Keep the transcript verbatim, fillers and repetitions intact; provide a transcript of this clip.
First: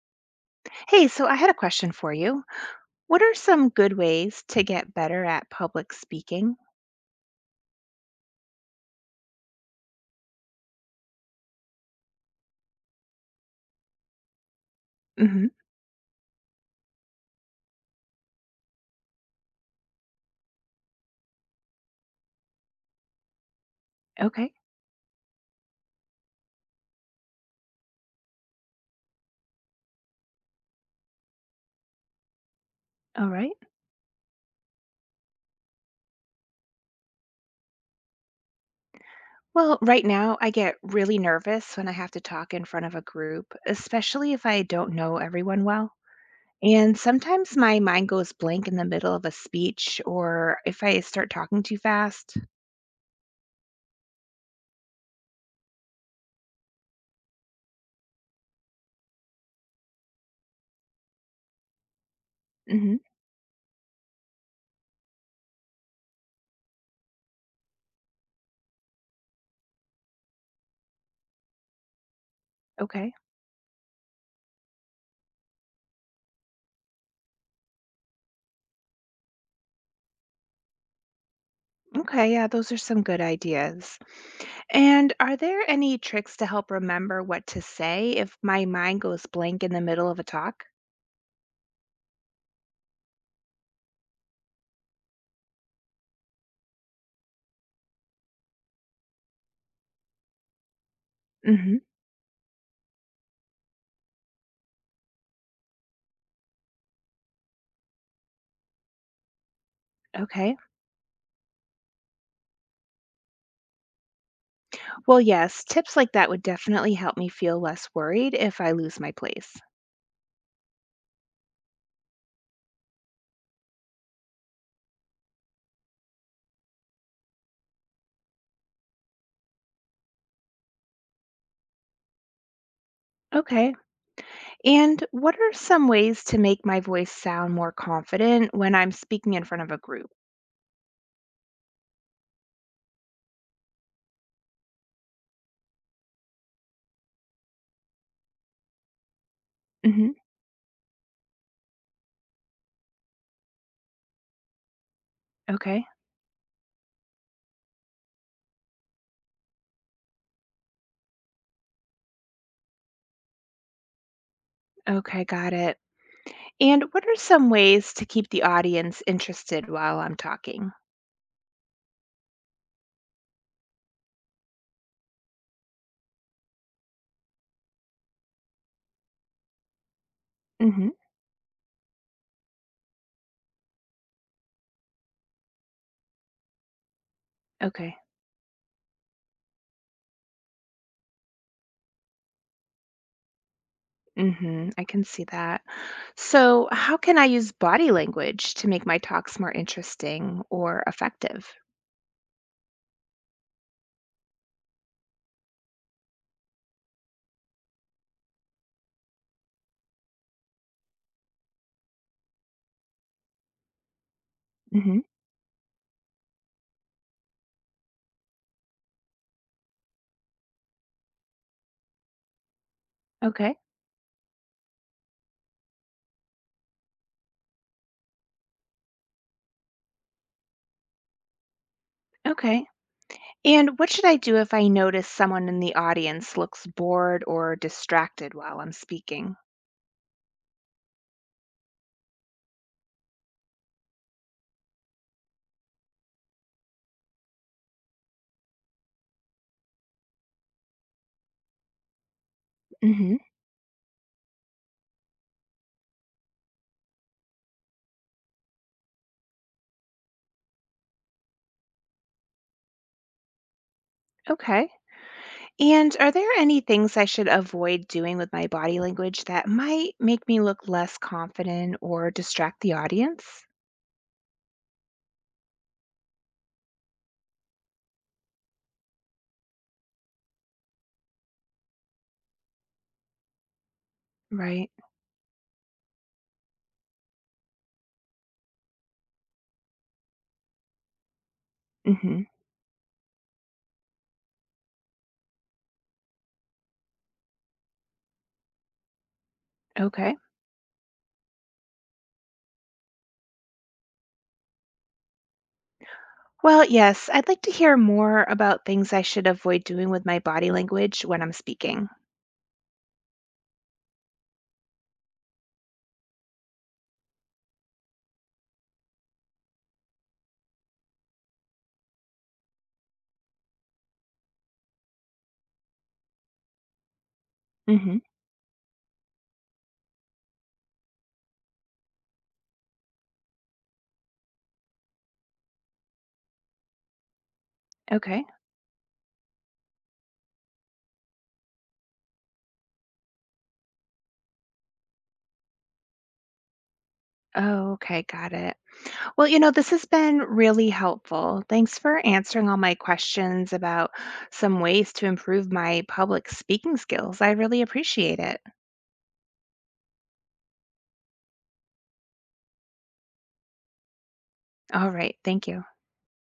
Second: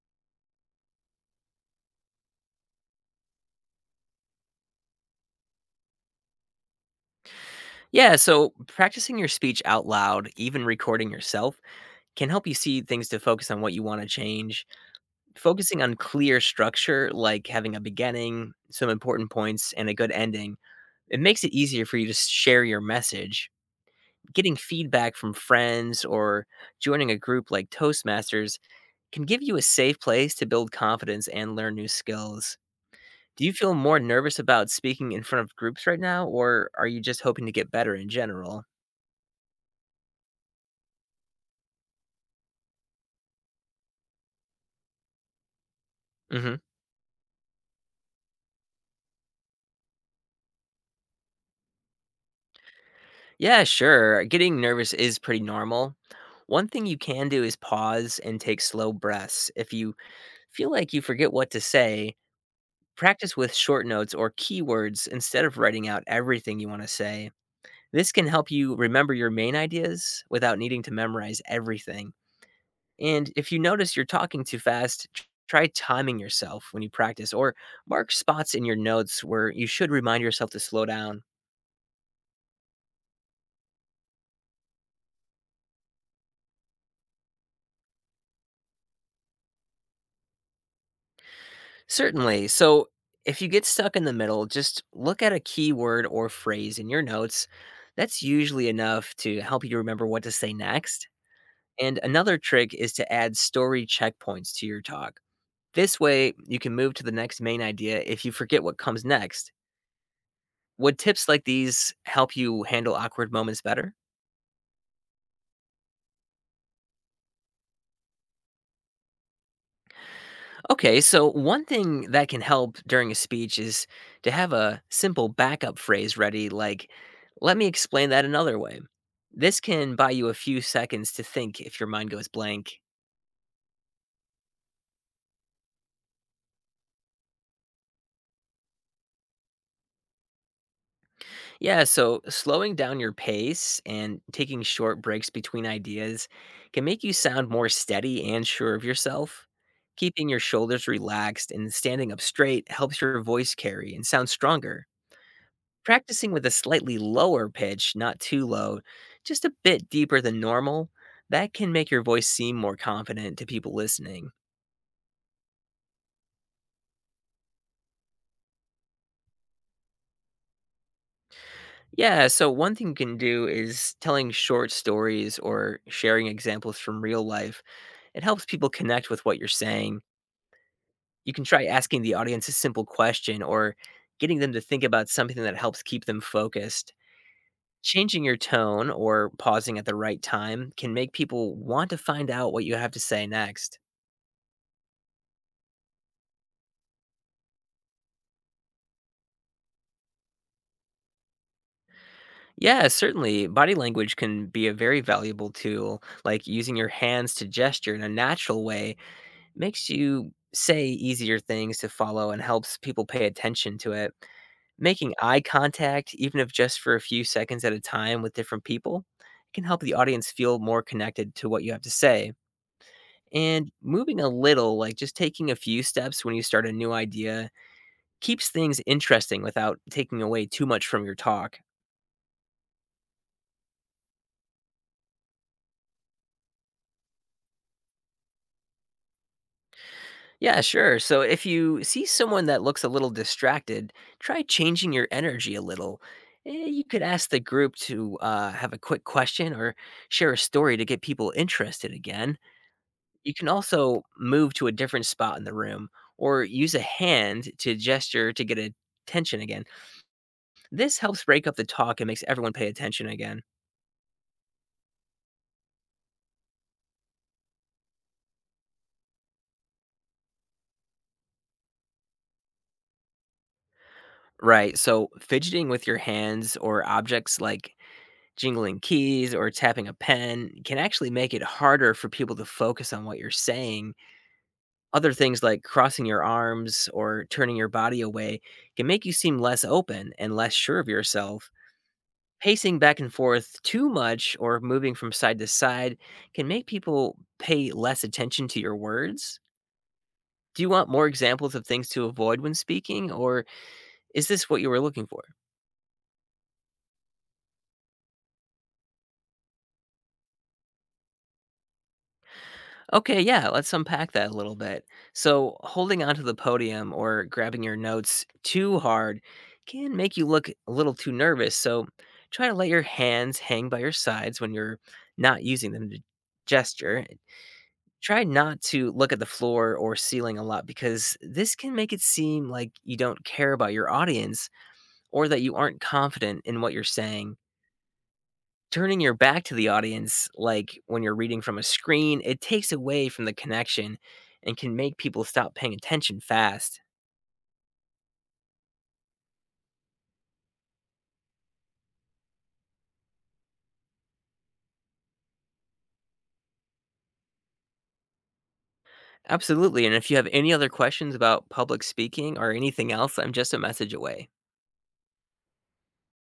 Hey, so I had a question for you. What are some good ways to get better at public speaking? Yeah, so practicing your speech out loud, even recording yourself, can help you see things to focus on what you want to change. Hmm. Focusing on clear structure, like having a beginning, some important points, and a good ending, it makes it easier for you to s- share your message. Okay. Getting feedback from friends or joining a group like Toastmasters can give you a safe place to build confidence and learn new skills. All Do you right. feel more nervous about speaking in front of groups right now, or are you just hoping to get better in general? Well, right now I get really nervous when I have to talk in front of a group, especially if I don't know everyone well. Mm-hmm. And sometimes my mind goes blank in the middle of a speech or if I start talking too fast. Yeah, sure. Getting nervous is pretty normal. One thing you can do is pause and take slow breaths. If you feel like you forget what to say, Hmm. practice with short notes or keywords instead of writing out everything you want to say. This can help you remember your main ideas without needing to memorize everything. Okay. And if you notice you're talking too fast, tr- try timing yourself when you practice or mark spots in your notes where you should remind yourself to slow down. Okay, yeah, those are some good ideas. And are there any tricks to help remember what to say if my mind goes blank in the middle of a talk? Certainly. So if you get stuck in the middle, just look at a keyword or phrase in your notes. That's usually enough to help you remember what to say next. Hmm. And another trick is to add story checkpoints to your talk. This way, you can move to the next main idea if you forget what comes next. Okay. Would tips like these help you handle awkward moments better? Well, yes, tips like that would definitely help me feel less worried if I lose my place. Okay, so one thing that can help during a speech is to have a simple backup phrase ready, like, let me explain that another way. This can buy you a few seconds to think if your mind goes blank. Okay. And what are some ways to make my voice sound more confident when I'm speaking in front of a group? Yeah, so slowing down your pace and taking short breaks between ideas can make you sound more steady and sure of yourself. Hmm. Keeping your shoulders relaxed and standing up straight helps your voice carry and sound stronger. Okay. Practicing with a slightly lower pitch, not too low, just a bit deeper than normal, that can make your voice seem more confident to people listening. Okay, got it. And what are some ways to keep the audience interested while I'm talking? Yeah, so one thing you can do is telling short stories or sharing examples from real life. It helps people connect with what you're saying. Hmm. You can try asking the audience a simple question or getting them to think about something that helps keep them focused. Okay. Changing your tone or pausing at the right time can make people want to find out what you have to say next. hmm I can see that. So, how can I use body language to make my talks more interesting or effective? Yeah, certainly. Body language can be a very valuable tool. Like using your hands to gesture in a natural way makes you say easier things to follow and helps people pay attention to it. Hmm. Making eye contact, even if just for a few seconds at a time with different people, can help the audience feel more connected to what you have to say. Okay. And moving a little, like just taking a few steps when you start a new idea, keeps things interesting without taking away too much from your talk. Okay. And what should I do if I notice someone in the audience looks bored or distracted while I'm speaking? Yeah, sure. So if you see someone that looks a little distracted, try changing your energy a little. Eh, You could ask the group to uh, have a quick question or share a story to get people interested again. Hmm. You can also move to a different spot in the room or use a hand to gesture to get attention again. This helps break up the talk and makes everyone pay attention again. Okay. And are there any things I should avoid doing with my body language that might make me look less confident or distract the audience? Right. So fidgeting with your hands or objects like jingling keys or tapping a pen can actually make it harder for people to focus on what you're saying. Right. Other things like crossing your arms or turning your body away can make you seem less open and less sure of yourself. Hmm. Pacing back and forth too much or moving from side to side can make people pay less attention to your words. Okay. Do you want more examples of things to avoid when speaking, or is this what you were looking for? Well, yes, I'd like to hear more about things I should avoid doing with my body language when I'm speaking. Okay, yeah, let's unpack that a little bit. So, holding onto the podium or grabbing your notes too hard can make you look a little too nervous. So, try to let your hands hang by your sides when you're not using them to gesture. Hmm. Try not to look at the floor or ceiling a lot because this can make it seem like you don't care about your audience or that you aren't confident in what you're saying. Okay. Turning your back to the audience, like when you're reading from a screen, it takes away from the connection and can make people stop paying attention fast. Oh, okay. Got it. Well, you know, this has been really helpful. Thanks for answering all my questions about some ways to improve my public speaking skills. I really appreciate it. Absolutely. And if you have any other questions about public speaking or anything else, I'm just a message away. All right. Thank you.